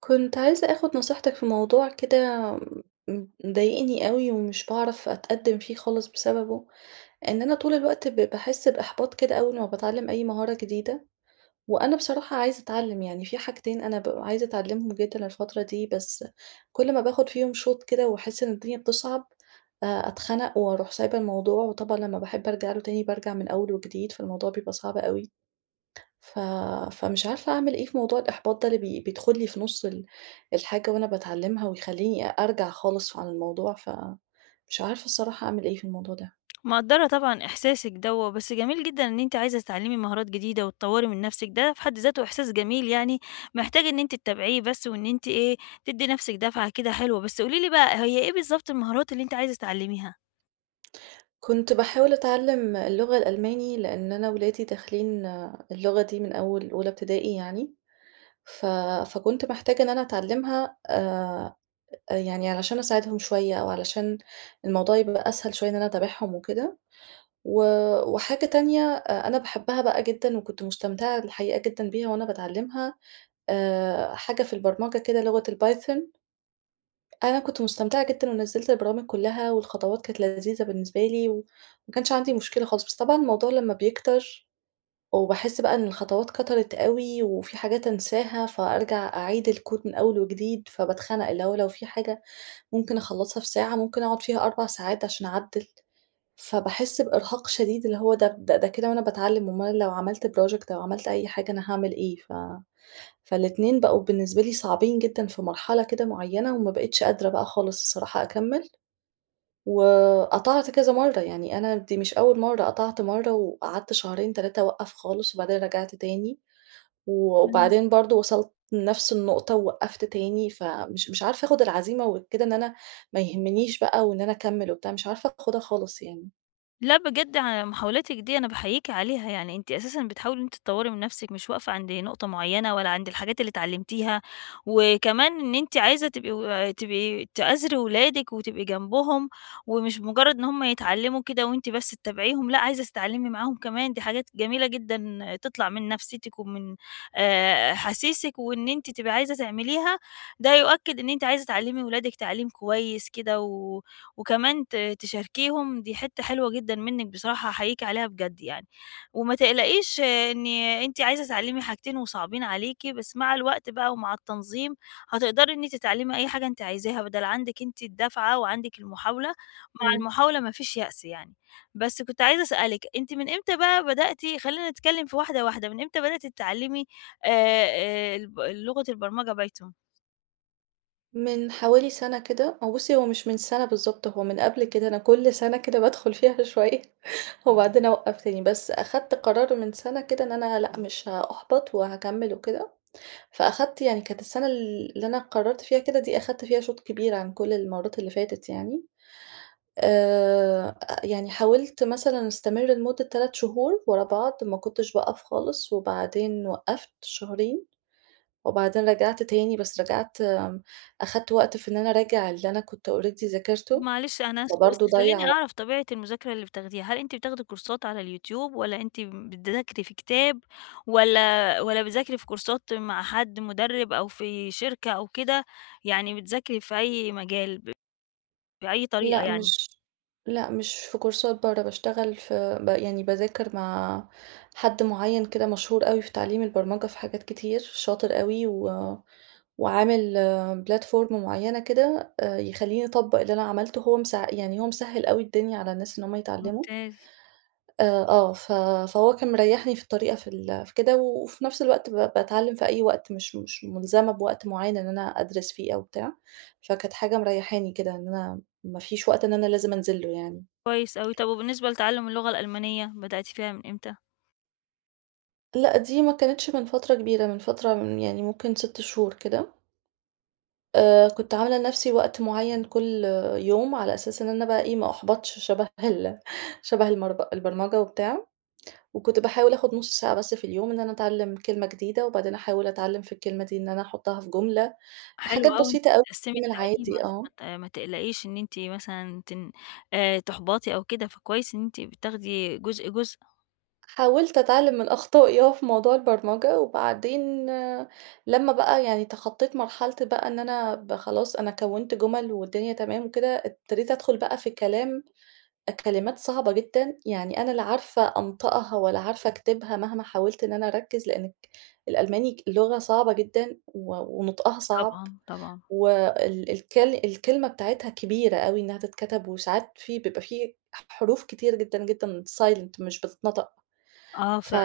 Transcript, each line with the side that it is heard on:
right: كنت عايزة آخُد نصيحتِك في موضوع كده م مضايقني أوي ومش باعرف أتقدّم فيه خالص بسببه، إن أنا طول الوقت ب باحس بإحباط كده أول ما باتعلم أي مهارة جديدة، وأنا بصراحة عايزة أتعلّم يعني، في حاجتين أنا بابقى عايزة أتعلّمهم جدًا الفترة دي، بس كل ما باخُد فيهم شُوط كده واحس إن الدنيا بتصعب، آآ، أتخنق وأُروح سايبة الموضوع. وطبعًا لما باحب ارجع له تاني بارجع من أول وجديد، فالموضوع بيبقى صعب أوي. ف فمش عارفة أعمل إيه في موضوع الإحباط ده اللي بي بيدخل لي في نص ال الحاجة وأنا باتعلمها ويخلّيني أ أرجع خالص عن الموضوع، ف مش عارفة الصراحة أعمل إيه في الموضوع ده؟
left: مقدّرة طبعًا إحساسِك دَوّة، بس جميل جدًا إن أنتِ عايزة تتعلّمي مهارات جديدة وتطوّري من نفسِك، ده في حد ذاته إحساس جميل يعني محتاج إن أنتِ تتابعيه بس وإن أنتِ إيه، تدّي نفسِك دفعة كده حلوة. بس قولي لي بقى، هي إيه بالضبط المهارات اللي أنتِ عايزة تتعلميها؟
right: كنت باحاول أتعلّم اللغة الألماني، لإن أنا ولادي داخلين اللغة دي من أول أولى ابتدائي يعني، ف فكنت محتاجة إن أنا أتعلّمها آآ، أ يعني علشان أساعدهم شوية أو علشان الموضوع يبقى أسهل شوية إن أنا اتابعهم وكده. و وحاجة تانية أ أنا باحبها بقى جدًا وكنت مستمتعة الحقيقة جدًا بيها وأنا باتعلمها آآ، حاجة في البرمجة كده لغة الpython. أنا كنت مستمتعة جدًا ونَزّلت البرامج كلها والخطوات كانت لذيذة بالنسبة لي و وما كانش عندي مشكلة خالص، بس طبعًا الموضوع لما بيكتر وباحس بقى إن الخطوات كَترت أوي، وفي حاجات انساها، فأرجع أعيد الكود من أول وجديد فباتخنق، اللي هو لو في حاجة ممكن اخلصها في ساعة، ممكن أقعُد فيها 4 ساعات عشان اعدّل، فباحس بإرهاق شديد اللي هو ده ده كده وأنا باتعلّم أُمّال لو عملت project أو عملت أي حاجة أنا هاعمل إيه؟ ف فال2 بقوا بالنسبة لي صعبين جدًا في مرحلة كده معينة وما بقيتش قادرة بقى خالص الصراحة أكمل. وقطعت كذا مرّة، يعني أنا دي مش أول مرّة، قطعت مرة وقعدت شهرين، 3 اوقّف خالص وبعدين رَجعت تاني
left: إمم.
right: وبعدين برضو وصلت لنفس النقطة ووقّفت تاني، فمش مش عارفة آخُد العزيمة وكده إن أنا ما يهمنيش بقى وإن أنا أكمل وبتاع، مش عارفة آخُدها خالص يعني.
left: لأ، بجد ع يعني محاولاتِك دي، أنا باحييكِ عليها. يعني أنتِ أساسًا بتحاولي إن أنتِ تطوّري من نفسِك، مش واقفة عند نقطة معيّنة ولا عند الحاجات اللي اتعلّمتيها. وكمان إن أنتِ عايزة تبقي و تبقي تآزري ولادِك، وتبقي جنبهم، ومش مُجرّد إن هم يتعلّموا كده وأنتِ بس تتابعيهم، لأ، عايزة تتعلّمي معاهم كمان، دي حاجات جميلة جدًا تطلع من نفسيتِك ومن آآ أحاسيسِك وإن أنتِ تبقي عايزة تعمليها، ده يؤكد إن أنتِ عايزة تعلّمي ولادِك تعليم كويس كده، و وكمان ت تشاركيهم دي حتّة حلوة جدًا منِّك بصراحة أحييكِ عليها بجد يعني. وما تقلقيش إن أنتِ عايزة تتعلّمي حاجتين وصعبين عليكِ، بس مع الوقت بقى ومع التنظيم، هتقدري إن أنتِ تتعلّمي أي حاجة أنتِ عايزاها، بدل عندِك أنتِ الدَّفعة وعندِك المحاولة، مع
right: إمم.
left: المحاولة ما فيش يأس يعني. بس كُنت عايزة أسأل لِك، أنتِ من إمتى بقى بدأتِ خلّينا نتكلّم في واحدة، واحدة، من إمتى بدأتِ تتعلّمي آآ، آآ الب اللغة البرمجة python؟
right: من حوالي سنة كده، هو بُصّي، هو مش من سَنة بالضبط، هو من قبل كده أنا كل سنة كده بادخل فيها شوية، وبعدين أوقّف تاني. بس أخدت قرار من سَنة كده، إن أنا لأ مش هأُحبط وهاكمّل وكده. فأخدت يعني كانت السَنة ال اللي أنا قررت فيها كده دي، أخدت فيها شوط كبير عن كل المرّات اللي فاتت يعني. آآ، يعني حاولت مثلًا أستمر لمدة 3 شهور ورا بعض، ما كنتش باقف خالص، وبعدين وقّفت شهرين، وبعدين رجعت تاني، بس رجعت امم، أخدت وقت في إن أنا أراجع اللي أنا كنت already
left: طب
right: ذاكرته.
left: معلش أنا آسفه، بس
right: فبرضه ضيّع
left: خلّيني
right: وق
left: أعرف طبيعة المذاكرة اللي بتاخديها، هل أنتِ بتاخدي كورسات على اليوتيوب، والّا أنتِ بتذاكري في كتاب، والّا والّا بتذاكري في كورسات مع حد مُدرِّب، أو في شركة أو كده، يعني بتذاكري في أي مجال ب بأي طريقة
right: لأ،
left: يعني؟
right: مش لأ، مش في كورسات برّه، باشتغل في ب يعني باذاكر مع حد معيّن كده مشهور أوي في تعليم البرمجة في حاجات كتير، شاطر أوي، و وعامل platform معيّنة كده، آآ، يخلّيني أطبّق اللي أنا عملته، وهو مس يعني هو مسهّل أوي الدنيا على الناس، إن هم يتعلّموا.
left: ممتاز.
right: آآ، آه، ف فهو كان مريّحني في الطريقة في ال في كده، وفي نفس الوقت ب باتعلّم في أي وقت مش مش مُلزمة بوقت معيّن إن أنا أدرس فيه أو بتاع. فكانت حاجة مريّحاني كده، إن أنا ما فيش وقت إن أنا لازم أنزل له يعني.
left: كويس أوي. طب وبالنسبة لتعلُّم اللغة الألمانية، بدأتِ فيها من إمتى؟
right: لأ، دي ما كانتش من فترة كبيرة، من فترة من يعني ممكن 6 شهور كده. آآ، كنت عاملة لنفسي وقت معيّن كل يوم، على أساس إن أنا بقى ما أُحبَطش شبه ال شبه المرض البرمجة وبتاع وكنت باحاول آخُد نص ساعة بس في اليوم إن أنا اتعلّم كلمة جديدة، وبعدين احاول اتعلّم في الكلمة دي إن أنا أحطّها في جملة،
left: حلو
right: حاجات
left: أوي، إنك
right: بسيطة أو
left: بتقسّمي
right: يومي
left: التعلّيم،
right: العادي،
left: عشان ما
right: آه.
left: ت ما تقلقيش إن أنتِ مثلًا تن آآ، تُحبَطي أو كده فكويس إن أنتِ بتاخدي جزء، جزء.
right: حاولت اتعلّم من أخطائي آه، في موضوع البرمجة، وبعدين لمّا بقى يعني تخطّيت مرحلتي بقى إن أنا ب خلاص أنا كونت جُمل والدنيا تمام وكده، ابتديت ادخل بقى في الكلام أ كلمات صعبة جدًا، يعني أنا لا عارفة أنطقها والّا عارفة اكتبها مهما حاولت إن أنا أركّز، لإنك الألماني لغة صعبة جدًا و ونُطقها
left: أ
right: صعب،
left: طبعًا، طبعًا.
right: وال الكل الكلمة بتاعتها كبيرة أوي إنّها تتكتب وساعات في بيبقى فيه حح حروف كتير جدًا، جدًا silent مش بتتنطق.
left: آه،
right: ف
left: فعلًا،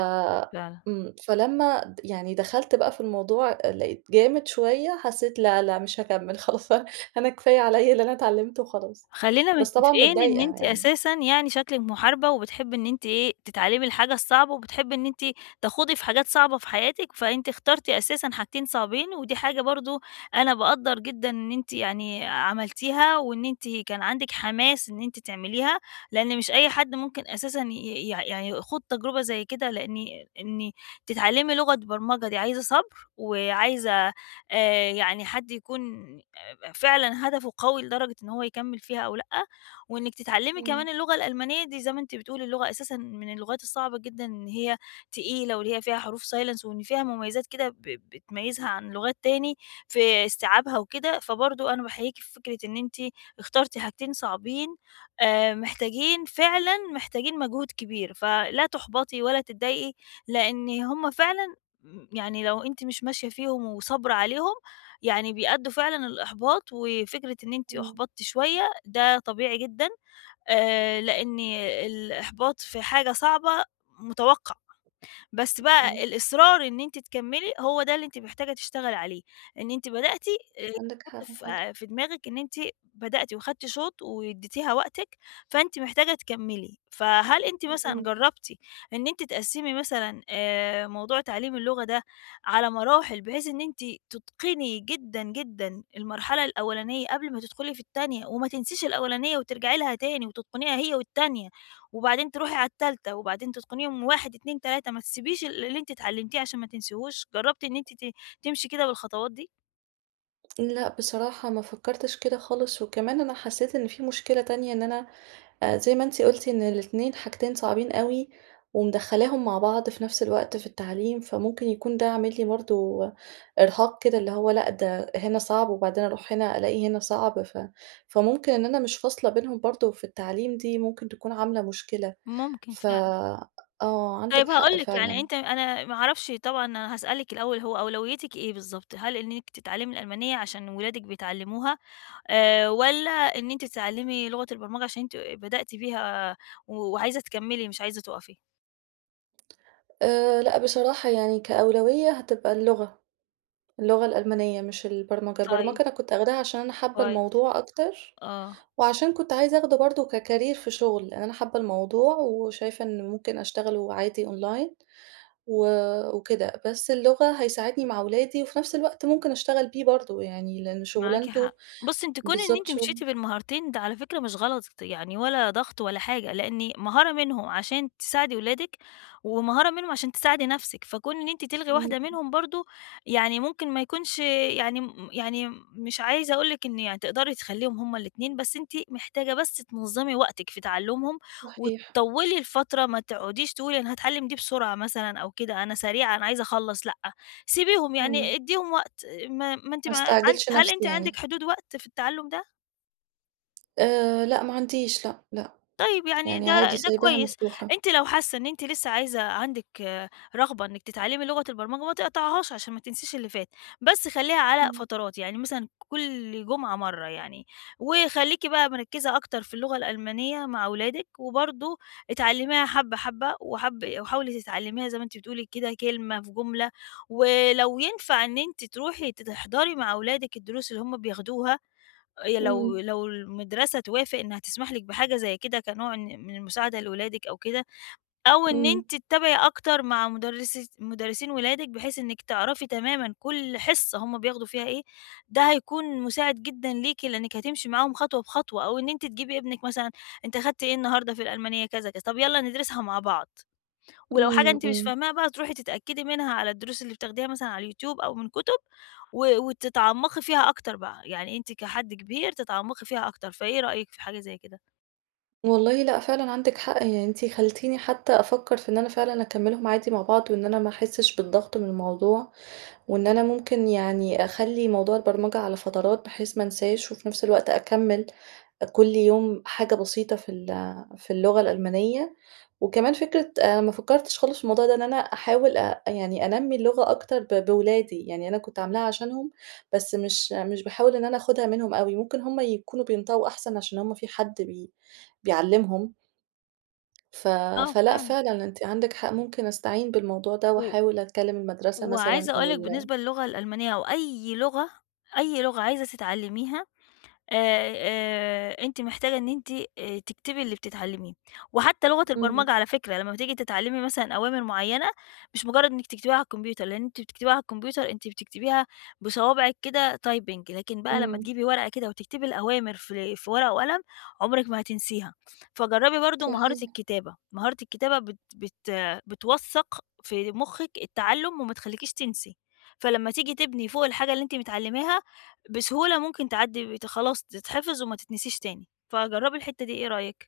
left: فعلًا.
right: إمم، فلما د يعني دخلت بقى في الموضوع أ لقيت جامد شويّة، حسّيت لأ، لأ، مش هاكمل خلاص، ف أنا كفاية عليَّ اللي أنا اتعلمته وخلاص،
left: خلّينا
right: بس طبعًا
left: متفقين إن
right: متضايقة
left: أنتِ
right: يعني.
left: أساسًا يعني شكلِك محاربة، وبتحبي إن أنتِ إيه، تتعلّمي الحاجة الصعبة وبتحبي إن أنتِ تَخوضي في حاجات صعبة في حياتِك، فأنتِ اخترتِ أساسًا حاجتين صعبين، ودي حاجة برضه أنا باقدّر جدًا إن أنتِ يعني عملتيها وإن أنتِ كان عندِك حماس إن أنتِ تعمليها، لإن مش أي حد ممكن أساسًا ي ي يع يع يخوض تجربة زي كده، لإني إني تتعلّمي لغة برمجة دي عايزة صبر وعايزة آآ، يعني حد يكون أب فعلًا هدفه قوي لدرجة إن هو يكمّل فيها أو لأ، وإنِّك تتعلّمي
right: إمم.
left: كمان اللغة الألمانية دي- زي ما أنتِ بتقولي- اللغة أساسًا من اللغات الصعبة جدًا إن هي تقيلة، واللي هي فيها حروف silence وإن فيها مميزات كده ب بتميّزها عن لغات تاني في إستيعابها وكده، فبرضو أنا باحييكِ في فكرة إن أنتِ اخترتِ حاجتين صعبين، آآ، محتاجين فعلًا محتاجين مجهود كبير. فلا تُحبَطي ولا تضايقي لإن هم فعلًا يعني لو أنتِ مش ماشية فيهم وصابرة عليهم يعني بيأدّوا فعلًا للإحباط، وفكرة إن أنتِ
right: إمم.
left: أُحبَطتِ شوية ده طبيعي جدًا، آآ، لإن الإحباط في حاجة صعبة، متوقع. بس بقى
right: إمم.
left: الإصرار إن أنتِ تكمِلي، هو ده اللي أنتِ محتاجة تشتغلي عليه، إن أنتِ بدأتِ اللي
right: عندِك
left: يتحط
right: حق،
left: ف
right: حل
left: في دماغك إن أنتِ بدأتي واخدنتِ شُوط واديتيها وقتِك، فأنتِ محتاجة تكمِلي. فهل أنتِ مثلًا
right: إمم.
left: جرّبتِ إن أنتِ تقسّمي مثلًا آآ، موضوع تعلّيم اللغة ده على مراحِل بحيث إن أنتِ تُتقني جدًا، جدًا المرحلة الأولانية قبل ما تدخُلي في التانية، وما تنسيش الأولانية وترجعي لها تاني وتتقنيها هي والتانية، وبعدين تروحي على التالتة، وبعدين تتقنيهم 1، 2، 3، ما تسيبيش ال اللي أنتِ اتعلمتيه عشان ما تنسيهوش، جرّبتِ إن أنتِ ت تمشي كده بالخطوات دي؟
right: لأ، بصراحة ما فكّرتش كده خالص، وكمان أنا حسّيت إن في مشكلة تانية إن أنا آآ، زي ما أنتِ قُلتِ إن الاتنين حاجتين صعبين أوي، ومدخّلاهم مع بعض في نفس الوقت في التعليم، فممكن يكون ده عامل لي برضو إرهاق كده، اللي هو لأ ده هنا صعب وبعدين أروح هنا ألاقي هنا صعب ف فممكن إن أنا مش فاصلة بينهم برضو في التعليم دي ممكن تكون عاملة مشكلة،
left: ممكن
right: ف
left: فعلًا.
right: آه عندِك
left: طيب
right: حق
left: هاقول لِك، يعني
right: فعلًا.
left: أنتِ أنا ما اعرفش طبعًا أنا هاسألِك الأول، هو أولويّتِك إيه بالضبط؟ هل إنِّك تتعلمي الألمانية عشان اولادِك بيتعلموها آآ، والّا إن أنتِ تتعلّمي لغة البرمجة عشان أنتِ بدأتِ فيها و وعايزة تكمّلي مش عايزة تُقَفي؟
right: آآ، لأ بصراحة يعني كأولويّة هتبقى اللغة. اللغة الألمانية مش البرمجة،
left: طيب.
right: البرمجة أنا كنت آخداها عشان أنا حابة
left: كويس،
right: الموضوع أكتر،
left: آه.
right: وعشان كنت عايزة أخده برضو ككرير في شغل لأن أنا حابة الموضوع وشايفة إنه ممكن أشتغل وعادي أونلاين و وكده بس اللغة هيساعدني مع أولادي، وفي نفس الوقت ممكن اشتغل بيه برضو يعني، لإن
left: معاكِ
right: شُغلانته
left: حق، بُصّي أنتِ كون إن
right: بالضبط
left: أنتِ
right: شغل
left: مشيتِ بالمهارتين ده على فكرة مش غلط، يعني ولا ضغط ولا حاجة، لإن مهارة منهم عشان تساعدي اولادِك ومهارة منهم عشان تساعدي نفسِك، فكون إن أنتِ تلغي واحدة
right: إمم.
left: منهم برضو يعني ممكن ما يكونش يعني م يعني م مش عايزة اقول لِك إن يعني تقدري تخلّيهم هُم ال2 بس أنتِ محتاجة بس تنظّمي وقتِك في تَعلُّمهم،
right: صحيح.
left: وتطوّلي الفترة ما تقعديش تقولي أنا هاتعلم دي بسرعة مثلًا أو كده أنا سريعة أنا عايزة اخلّص، لأ، سيبيهم
right: إمم.
left: يعني أدّيهم وقت ما ما أنتِ
right: ما
left: ما عند
right: استعجلش
left: هل
right: نفسي
left: أنتِ عندِك
right: يعني.
left: حدود وقت في التَعلّم ده؟
right: آآ، لأ ما عنديش، لأ، لأ.
left: طيب، يعني
right: يعني
left: ده
right: عادي
left: ده
right: سايباها
left: كويس،
right: مفتوحة.
left: أنتِ لو حاسّة إن أنتِ لسّه عايزة عندِك رغبة إنِّك تتعلّمي لغة البرمجة، ما تقطعيهاش عشان ما تنسيش اللي فات، بس خلّيها على
right: إمم.
left: فترات، يعني مثلًا كل جمعة مرّة يعني. وخلّيكِ بقى مركّزة أكتر في اللغة الألمانية مع ولادِك، وبرضه اتعلّميها حَبّة، حَبّة وحَاب وحاولي تتعلّميها زي ما أنتِ بتقولي كده كلمة في جُملة، ولو ينفع إن أنتِ تروحي ت تحضري مع ولادِك الدروس اللي هم بياخدوها، آآ يا لو
right: إمم.
left: لو المدرسة توافق إنّها تسمح لِك بحاجة زي كده كنوع إن من المساعدة لولادِك أو كده أو إن
right: إمم.
left: أنتِ تتابعي أكتر مع مُدرسي مُدرسين ولادِك بحيث إنّك تعرفي تمامًا كل حِصّة هم بياخدوا فيها إيه، ده هيكون مُساعد جدًا ليكِ، لإنّك هتمشي معاهم خطوة بخطوة. أو إن أنتِ تجيبي إبنِك مثلًا، أنت أخدت إيه النهاردة في الألمانية؟ كذا، كذا، طب يالّا ندرسها مع بعض ولو حاجة
right: إمم،
left: أنتِ مش
right: إمم.
left: فاهماها بقى، تروحي تتأكدي منها على الدروس اللي بتاخديها مثلًا على اليوتيوب أو من كُتب، و وتتعمّقي فيها أكتر بقى، يعني أنتِ كحد كبير تتعمّقي فيها أكتر. فإيه رأيِك في حاجة زي كده؟
right: والله لأ، فعلًا عندِك حق. يعني أنتِ خلّتيني حتى أفكّر، في إن أنا فعلًا أكملّهم عادي مع بعض وإن أنا ما أحسّش بالضغط من الموضوع، وإن أنا ممكن يعني أخلّي موضوع البرمجة على فترات، بحيث ما أنساش وفي نفس الوقت أكمِّل كل يوم حاجة بسيطة في ال في اللغة الألمانية. وكمان فكرة آآ، ما فكّرتش خالص في الموضوع ده، إن أنا أحاول أ يعني أنَمّي اللغة أكتر ب بولادِي، يعني أنا كنت عاملاها عشانهم، بس مش مش باحاول إن أنا آخدها منهم أوي، ممكن هم يكونوا بينطقوا أحسن، عشان هم في حد بي بيعلّمهم. ف
left: آه،
right: فلأ،
left: فعلًا.
right: فعلًا، أنتِ عندِك حق، ممكن أستعين بالموضوع ده،
left: و
right: واحاول أتكلّم المدرسة مثلًا
left: وعايزة أقول
right: أو
left: لِك
right: ال
left: بالنسبة للغة الألمانية أو أي لغة أي لغة عايزة تتعلّميها آآ، آآ أنتِ محتاجة إن أنتِ، آآ تكتبي اللي بتتعلّميه. وحتّى لغة
right: إمم.
left: البرمجة على فكرة، يعني لمّا بتيجي تتعلّمي مثلًا أوامر معيّنة، مش مُجرّد إنِّك تكتبيها على الكمبيوتر، لإن أنتِ بتكتبيها على الكمبيوتر أنتِ بتكتبيها بصوابعِك كده typing، لكن بقى لمّا
right: إمم.
left: تجيبي ورقة كده وتكتبي الأوامر في في ورقة وقلم، عُمرِك ما هتنسيها. فجَرّبي برضه مهارة
right: صحيح.
left: الكتابة، مهارة الكتابة بت بت بتوَثّق في مُخِّك التّعلُّم وما تخلّيكيش تنسي، فلمّا تيجي تبني فوق الحاجة اللي أنت متعلّماها، بسهولة ممكن تعدّي بت خلاص تتحفظ وما تتنسيش تاني. فجرّبي الحتة دي، إيه رأيِِك؟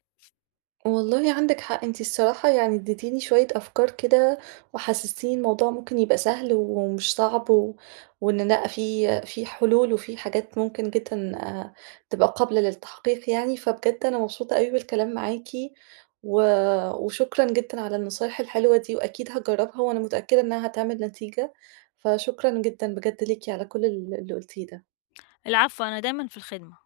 right: والله عندِك حق. أنتِ الصراحة يعني ادّيتيني شوية أفكار كده، وحسّستيني الموضوع ممكن يبقى سهل و ومش صعب و وإن لأ في في حلول وفي الحاجات ممكن جدًا آآ، تبقى قابلة للتحقيق يعني. فبجد أنا مبسوطة أوي بالكلام معاكِ و وشكرا جدًا على النصايح الحلوة دي وأكيد هاجرّبها، وأنا متأكدة إنّها هتعمل نتيجة. فشكرًا جدًا بجد ليكِ على كل ال اللي قُلتيه ده.
left: العفو، أنا دايمًا في الخِدمة.